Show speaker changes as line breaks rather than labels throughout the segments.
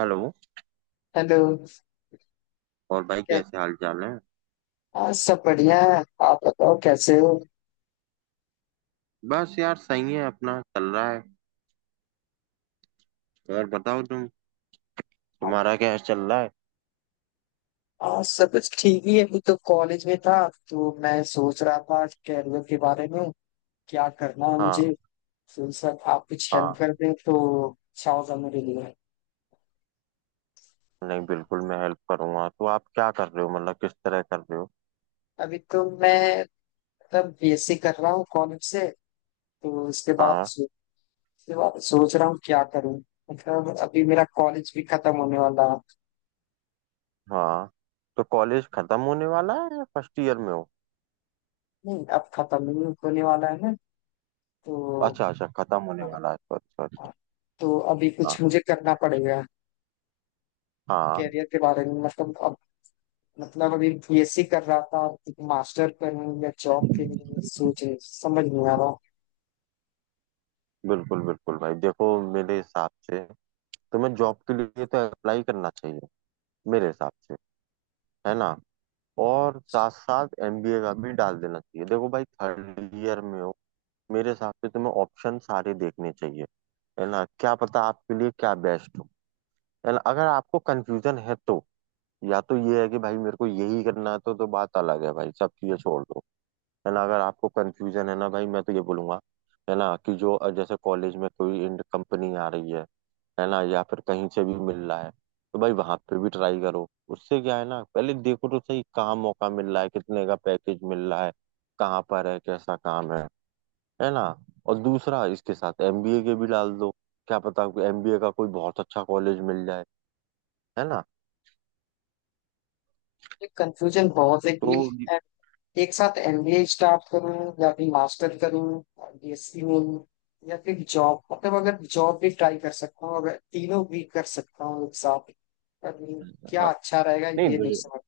Hello.
Hello.
और भाई
कै-
कैसे हाल चाल है?
आज सब बढ़िया है, आप बताओ कैसे हो?
बस यार सही है, अपना चल रहा है। और बताओ तुम,
आ-
तुम्हारा क्या चल रहा है?
आज सब कुछ ठीक ही है, अभी तो कॉलेज में था। तो मैं सोच रहा था कैरियर के बारे में क्या करना है मुझे।
हाँ।
तो सर आप कुछ हेल्प
हाँ,
कर दें तो अच्छा होगा मेरे लिए।
नहीं बिल्कुल मैं हेल्प करूंगा, तो आप क्या कर रहे हो, मतलब किस तरह कर रहे हो?
अभी तो मैं मतलब बीएससी कर रहा हूँ कॉलेज से। तो इसके बाद
हाँ।
इसके बाद सोच रहा हूँ क्या करूँ। मतलब अभी मेरा कॉलेज भी खत्म होने वाला है।
हाँ, तो कॉलेज खत्म होने वाला है या फर्स्ट ईयर में हो?
नहीं, अब खत्म ही होने वाला है ना तो।
अच्छा अच्छा, खत्म होने
हाँ।
वाला है, सॉरी सॉरी।
हाँ, तो अभी
हाँ।
कुछ मुझे करना पड़ेगा
हाँ,
कैरियर के बारे में मतलब अब। मतलब अभी बीएससी कर रहा था, मास्टर करूँ या जॉब के लिए समझ नहीं आ रहा।
बिल्कुल बिल्कुल भाई देखो, मेरे हिसाब से तुम्हें जॉब के लिए तो अप्लाई करना चाहिए, मेरे हिसाब से, है ना, और साथ साथ एमबीए का भी डाल देना चाहिए। देखो भाई, थर्ड ईयर में हो, मेरे हिसाब से तुम्हें ऑप्शन सारे देखने चाहिए, है ना, क्या पता आपके लिए क्या बेस्ट हो, है ना, अगर आपको कंफ्यूजन है तो। या तो ये है कि भाई मेरे को यही करना है, तो बात अलग है, भाई सब चीजें छोड़ दो, है ना, अगर आपको कंफ्यूजन है ना, भाई मैं तो ये बोलूंगा, है ना कि जो जैसे कॉलेज में कोई कंपनी आ रही है ना, या फिर कहीं से भी मिल रहा है, तो भाई वहां पे भी ट्राई करो। उससे क्या है ना, पहले देखो तो सही, कहाँ मौका मिल रहा है, कितने का पैकेज मिल रहा है, कहाँ पर है, कैसा काम है ना, और दूसरा इसके साथ एमबीए के भी डाल दो, क्या पता एमबीए का कोई बहुत अच्छा कॉलेज मिल जाए, है ना
ये कंफ्यूजन बहुत है
तो।
कि एक साथ एमबीए स्टार्ट करूं या फिर मास्टर करूं बीएससी में, या फिर जॉब। मतलब अगर जॉब भी ट्राई कर सकता हूँ, अगर तीनों भी कर सकता हूँ एक साथ, पर क्या
हाँ।
अच्छा रहेगा
नहीं
ये नहीं समझ।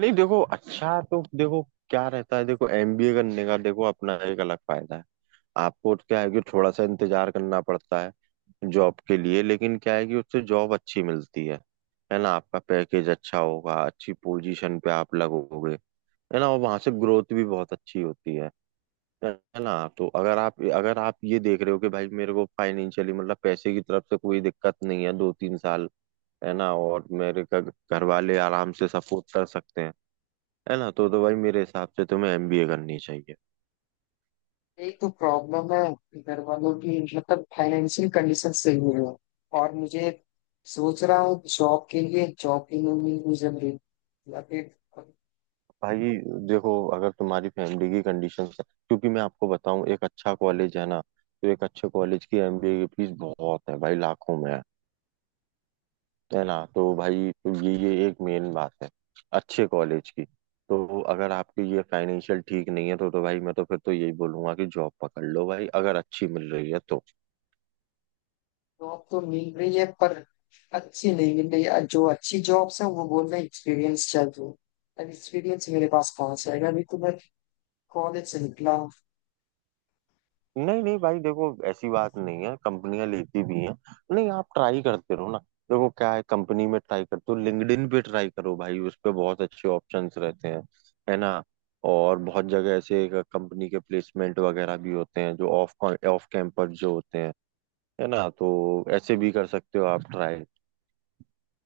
नहीं, देखो अच्छा, तो देखो क्या रहता है, देखो एमबीए करने का देखो अपना एक अलग फायदा है। आपको तो क्या है कि थोड़ा सा इंतजार करना पड़ता है जॉब के लिए, लेकिन क्या है कि उससे जॉब अच्छी मिलती है ना, आपका पैकेज अच्छा होगा, अच्छी पोजीशन पे आप लगोगे, है ना, और वहां से ग्रोथ भी बहुत अच्छी होती है ना। तो अगर आप ये देख रहे हो कि भाई मेरे को फाइनेंशियली, मतलब पैसे की तरफ से कोई दिक्कत नहीं है दो तीन साल, है ना, और मेरे का घर वाले आराम से सपोर्ट कर सकते हैं, है ना, तो भाई मेरे हिसाब से तुम्हें एमबीए करनी चाहिए।
यही तो प्रॉब्लम है, घर वालों की मतलब फाइनेंशियल कंडीशन सही नहीं है। और मुझे सोच रहा हूँ जॉब के लिए, जॉब की नहीं मिल मुझे रही, या फिर
भाई देखो, अगर तुम्हारी फैमिली की कंडीशन है, क्योंकि मैं आपको बताऊं एक अच्छा कॉलेज है ना, तो एक अच्छे कॉलेज की एमबीए की फीस बहुत है भाई, लाखों में है ना, तो भाई ये एक मेन बात है, अच्छे कॉलेज की। तो अगर आपकी ये फाइनेंशियल ठीक नहीं है, तो भाई मैं तो फिर तो यही बोलूंगा कि जॉब पकड़ लो भाई, अगर अच्छी मिल रही है तो।
जॉब तो मिल रही है पर अच्छी नहीं मिल रही है। जो अच्छी जॉब्स है वो बोल रहे हैं एक्सपीरियंस चाहिए। अब एक्सपीरियंस मेरे पास कहाँ से आएगा, अभी तो मैं कॉलेज से निकला हूँ।
नहीं नहीं भाई देखो, ऐसी बात नहीं है, कंपनियां लेती भी हैं। नहीं आप ट्राई करते रहो ना, देखो क्या है, कंपनी में ट्राई करते हो, लिंक्डइन पे ट्राई करो भाई, उस पे बहुत अच्छे ऑप्शंस रहते हैं, है ना, और बहुत जगह ऐसे कंपनी के प्लेसमेंट वगैरह भी होते हैं, जो ऑफ ऑफ कैंपस जो होते हैं, है ना, तो ऐसे भी कर सकते हो आप ट्राई।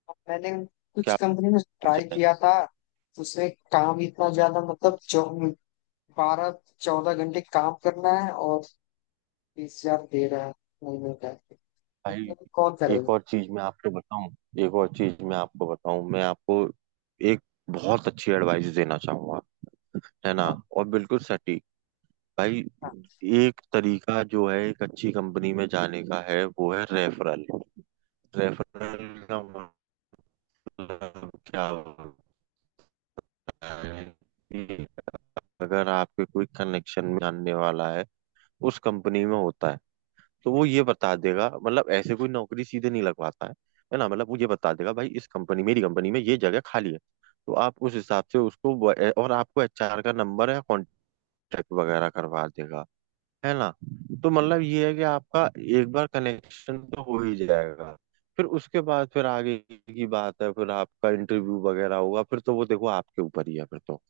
अब मैंने कुछ
क्या
कंपनी में ट्राई
जाए
किया था तो उसमें काम इतना ज्यादा, मतलब जो 12 14 घंटे काम करना है और 20,000 दे रहा है महीने का।
भाई?
मतलब कौन
एक
करेगा।
और चीज मैं आपको बताऊं एक और चीज मैं आपको बताऊं मैं आपको एक बहुत अच्छी एडवाइस देना चाहूंगा, है ना,
हाँ।
और बिल्कुल सटीक भाई।
हाँ।
एक तरीका जो है एक अच्छी कंपनी में जाने का है, वो है रेफरल। रेफरल का मतलब क्या होता है, कि अगर आपके कोई कनेक्शन में जानने वाला है, उस कंपनी में होता है, तो वो ये बता देगा, मतलब ऐसे कोई नौकरी सीधे नहीं लगवाता है ना, मतलब वो ये बता देगा, भाई इस कंपनी, मेरी कंपनी में ये जगह खाली है, तो आप उस हिसाब से उसको और आपको एचआर का नंबर या कॉन्टेक्ट वगैरह करवा देगा, है ना। तो मतलब ये है कि आपका एक बार कनेक्शन तो हो ही जाएगा, फिर उसके बाद फिर आगे की बात है, फिर आपका इंटरव्यू वगैरह होगा, फिर तो वो देखो आपके ऊपर ही है, फिर तो।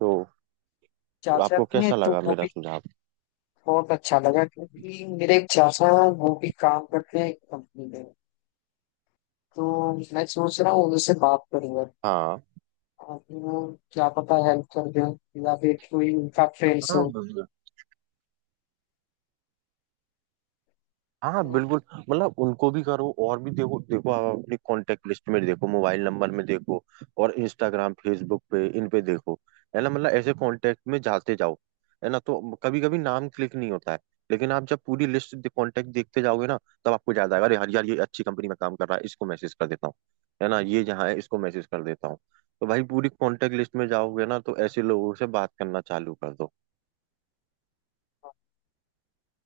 तो
चाचा
आपको
में
कैसा
तो
लगा
वो
मेरा
भी
सुझाव?
बहुत अच्छा लगा क्योंकि मेरे एक चाचा हैं वो भी काम करते हैं एक कंपनी में। तो मैं सोच रहा हूँ उनसे बात करूंगा।
हाँ।
आप वो क्या पता हेल्प कर दें या फिर कोई उनका फ्रेंड्स
हाँ,
हो।
हाँ
तो
बिल्कुल, मतलब उनको भी करो और भी, देखो देखो आप अपनी कांटेक्ट लिस्ट में देखो, मोबाइल नंबर में देखो, और इंस्टाग्राम फेसबुक पे, इन पे देखो, है ना, मतलब ऐसे कांटेक्ट में जाते जाओ, है ना, तो कभी कभी नाम क्लिक नहीं होता है, लेकिन आप जब पूरी लिस्ट कांटेक्ट देखते जाओगे ना, तब आपको याद आएगा, अरे यार यार ये अच्छी कंपनी में काम कर रहा है, इसको मैसेज कर देता हूँ, है ना, ये जहाँ है इसको मैसेज कर देता हूँ, तो भाई पूरी कांटेक्ट लिस्ट में जाओगे ना, तो ऐसे लोगों से बात करना चालू कर दो,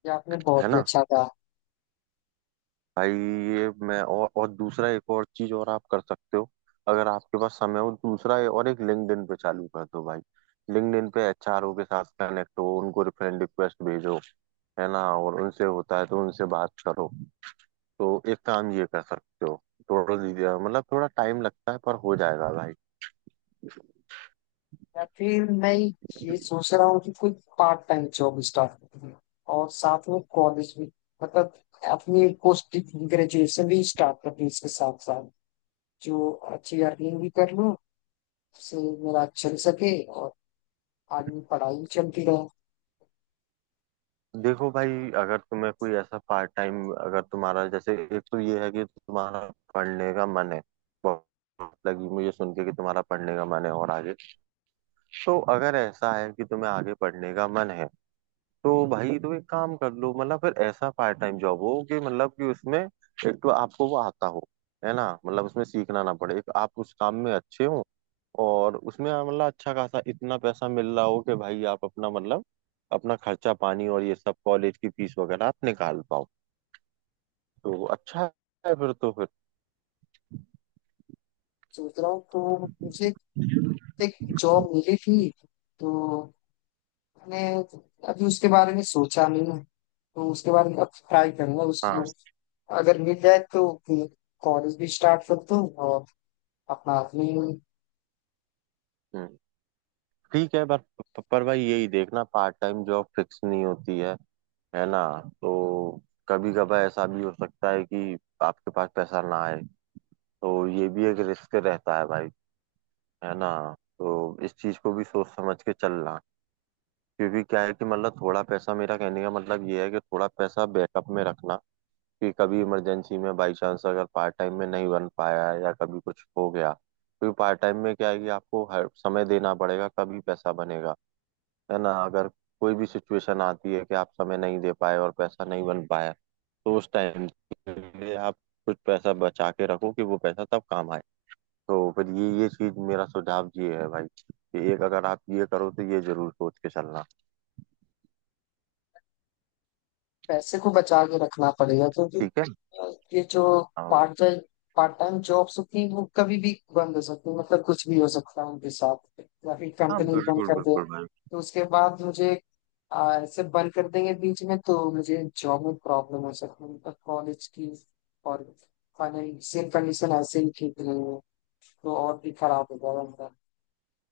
ये आपने
है
बहुत ही
ना
अच्छा कहा।
भाई। ये मैं और दूसरा एक और चीज और आप कर सकते हो, अगर आपके पास समय हो, दूसरा ये, और एक लिंक्डइन पे चालू कर दो भाई, लिंक्डइन पे एचआरओ के साथ कनेक्ट हो, उनको फ्रेंड रिक्वेस्ट भेजो, है ना, और उनसे होता है तो उनसे बात करो, तो एक काम ये कर सकते हो। थोड़ा धीरे, मतलब थोड़ा टाइम लगता है, पर हो जाएगा भाई।
या फिर मैं ये सोच रहा हूँ कि कोई पार्ट टाइम जॉब स्टार्ट करूँ और साथ में कॉलेज भी, मतलब अपनी पोस्ट ग्रेजुएशन भी स्टार्ट कर दूँ इसके साथ साथ, जो अच्छी अर्निंग भी कर लूँ, उससे मेरा चल सके और आगे भी पढ़ाई भी चलती रहे।
देखो भाई, अगर तुम्हें कोई ऐसा पार्ट टाइम, अगर तुम्हारा जैसे एक तो ये है कि तुम्हारा पढ़ने का मन है, बहुत लगी मुझे सुन के कि तुम्हारा पढ़ने का मन है और आगे, तो अगर ऐसा है कि तुम्हें आगे पढ़ने का मन है, तो भाई तो एक काम कर लो, मतलब फिर ऐसा पार्ट टाइम जॉब हो कि मतलब कि उसमें एक तो आपको वो आता हो, है ना, मतलब उसमें सीखना ना पड़े, एक आप उस काम में अच्छे हो, और उसमें मतलब अच्छा खासा इतना पैसा मिल रहा हो कि भाई आप अपना मतलब अपना खर्चा पानी और ये सब कॉलेज की फीस वगैरह आप निकाल पाओ, तो अच्छा है, फिर तो फिर।
सोच रहा हूँ तो मुझे एक जॉब मिली थी, तो मैंने अभी उसके बारे में सोचा नहीं है, तो उसके बारे में अब ट्राई करूंगा
हाँ।
उसको। अगर मिल जाए तो कॉलेज भी स्टार्ट कर दूँ और अपना अपनी
हम्म, ठीक है, पर भाई यही देखना, पार्ट टाइम जॉब फिक्स नहीं होती है ना, तो कभी कभार ऐसा भी हो सकता है कि आपके पास पैसा ना आए, तो ये भी एक रिस्क रहता है भाई, है ना, तो इस चीज को भी सोच समझ के चलना, क्योंकि क्या है कि मतलब थोड़ा पैसा, मेरा कहने का मतलब ये है कि थोड़ा पैसा बैकअप में रखना, कि कभी इमरजेंसी में बाई चांस अगर पार्ट टाइम में नहीं बन पाया या कभी कुछ हो गया, क्योंकि पार्ट टाइम में क्या है कि आपको हर समय देना पड़ेगा, कभी पैसा बनेगा, है ना, अगर कोई भी सिचुएशन आती है कि आप समय नहीं दे पाए और पैसा नहीं बन पाया, तो उस टाइम के लिए आप कुछ पैसा बचा के रखो, कि वो पैसा तब काम आए। तो फिर ये चीज मेरा सुझाव ये है भाई, कि एक अगर आप ये करो तो ये जरूर सोच के चलना।
पैसे को बचा के रखना पड़ेगा क्योंकि
ठीक है।
ये जो
हाँ,
part time part time jobs होती हैं वो कभी भी बंद हो सकती है, मतलब कुछ भी हो सकता है उनके साथ, या फिर
हाँ
कंपनी बंद
बिल्कुल
कर दे।
बिल्कुल भाई।
तो उसके बाद मुझे ऐसे बंद कर देंगे बीच में तो मुझे जॉब में प्रॉब्लम हो सकती है, मतलब कॉलेज की। और फाइनेंशियल कंडीशन ऐसे ही ठीक नहीं है तो और भी खराब हो जाएगा मेरा।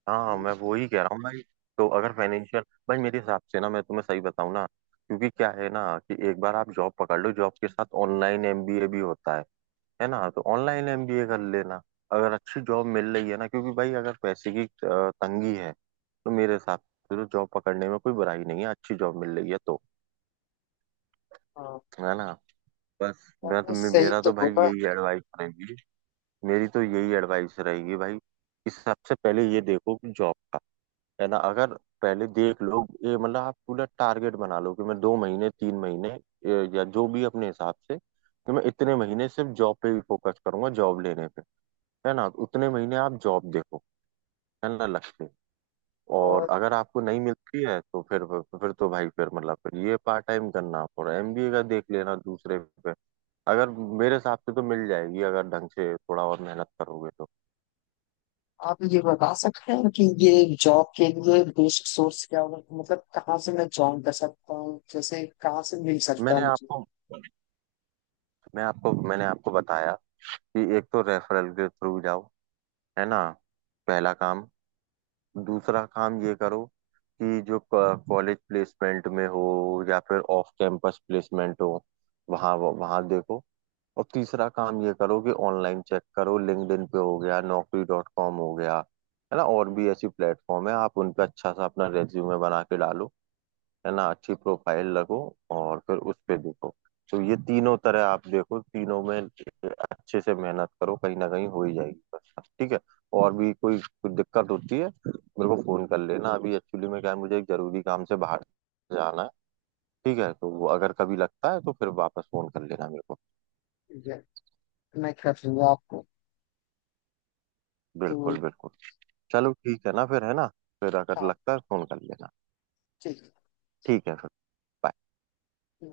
हाँ,
तो,
मैं वही कह रहा हूँ भाई, तो अगर फाइनेंशियल, भाई मेरे हिसाब से ना, मैं तुम्हें सही बताऊँ ना, क्योंकि क्या है ना, कि एक बार आप जॉब पकड़ लो, जॉब के साथ ऑनलाइन एमबीए भी होता है ना, तो ऑनलाइन एमबीए कर लेना, अगर अच्छी जॉब मिल रही है ना, क्योंकि भाई अगर पैसे की तंगी है, तो मेरे हिसाब से तो जॉब पकड़ने में कोई बुराई नहीं है, अच्छी जॉब मिल रही है तो,
हाँ
है ना, बस। मैं तो
आपने सही
मेरा
तो
तो भाई
बोला।
यही एडवाइस रहेगी, मेरी तो यही एडवाइस रहेगी भाई, कि सबसे पहले ये देखो कि जॉब का, है ना, अगर पहले देख लो, ये मतलब आप पूरा टारगेट बना लो कि मैं दो महीने तीन महीने या जो भी अपने हिसाब से, कि मैं इतने महीने सिर्फ जॉब पे ही फोकस करूंगा, जॉब लेने, है ना, उतने महीने आप जॉब देखो, है ना, लक्ष्य, और
और
अगर आपको नहीं मिलती है तो फिर तो भाई फिर मतलब फिर ये पार्ट टाइम करना और एमबीए का देख लेना दूसरे पे, अगर मेरे हिसाब से तो मिल जाएगी अगर ढंग से थोड़ा और मेहनत करोगे तो।
आप ये बता सकते हैं कि ये जॉब के लिए बेसिक सोर्स क्या होगा, मतलब कहाँ से मैं ज्वाइन कर सकता हूँ, जैसे कहाँ से मिल सकता है
मैंने
मुझे।
आपको मैंने आपको बताया कि एक तो रेफरल के थ्रू जाओ, है ना, पहला काम। दूसरा काम ये करो कि जो कॉलेज प्लेसमेंट में हो, या फिर ऑफ कैंपस प्लेसमेंट हो, वहाँ वहाँ देखो। और तीसरा काम ये करो कि ऑनलाइन चेक करो, लिंक्डइन पे हो गया, naukri.com हो गया, है ना, और भी ऐसी प्लेटफॉर्म है, आप उन पे अच्छा सा अपना रेज्यूमे बना के डालो, है ना, अच्छी प्रोफाइल लगो, और फिर उस पे देखो। तो ये तीनों तरह आप देखो, तीनों में अच्छे से मेहनत करो, कहीं ना कहीं हो ही जाएगी बस, ठीक है। और भी कोई कोई दिक्कत होती है मेरे को फोन कर लेना, अभी एक्चुअली में क्या है, मुझे एक जरूरी काम से बाहर जाना है, ठीक है, तो वो अगर कभी लगता है तो फिर वापस फोन कर लेना मेरे को।
ठीक है, मैं कर दूंगा आपको। तो
बिल्कुल बिल्कुल। चलो ठीक है ना फिर, है ना, फिर अगर
हाँ
लगता है तो फोन कर लेना।
ठीक
ठीक है फिर। bye।
है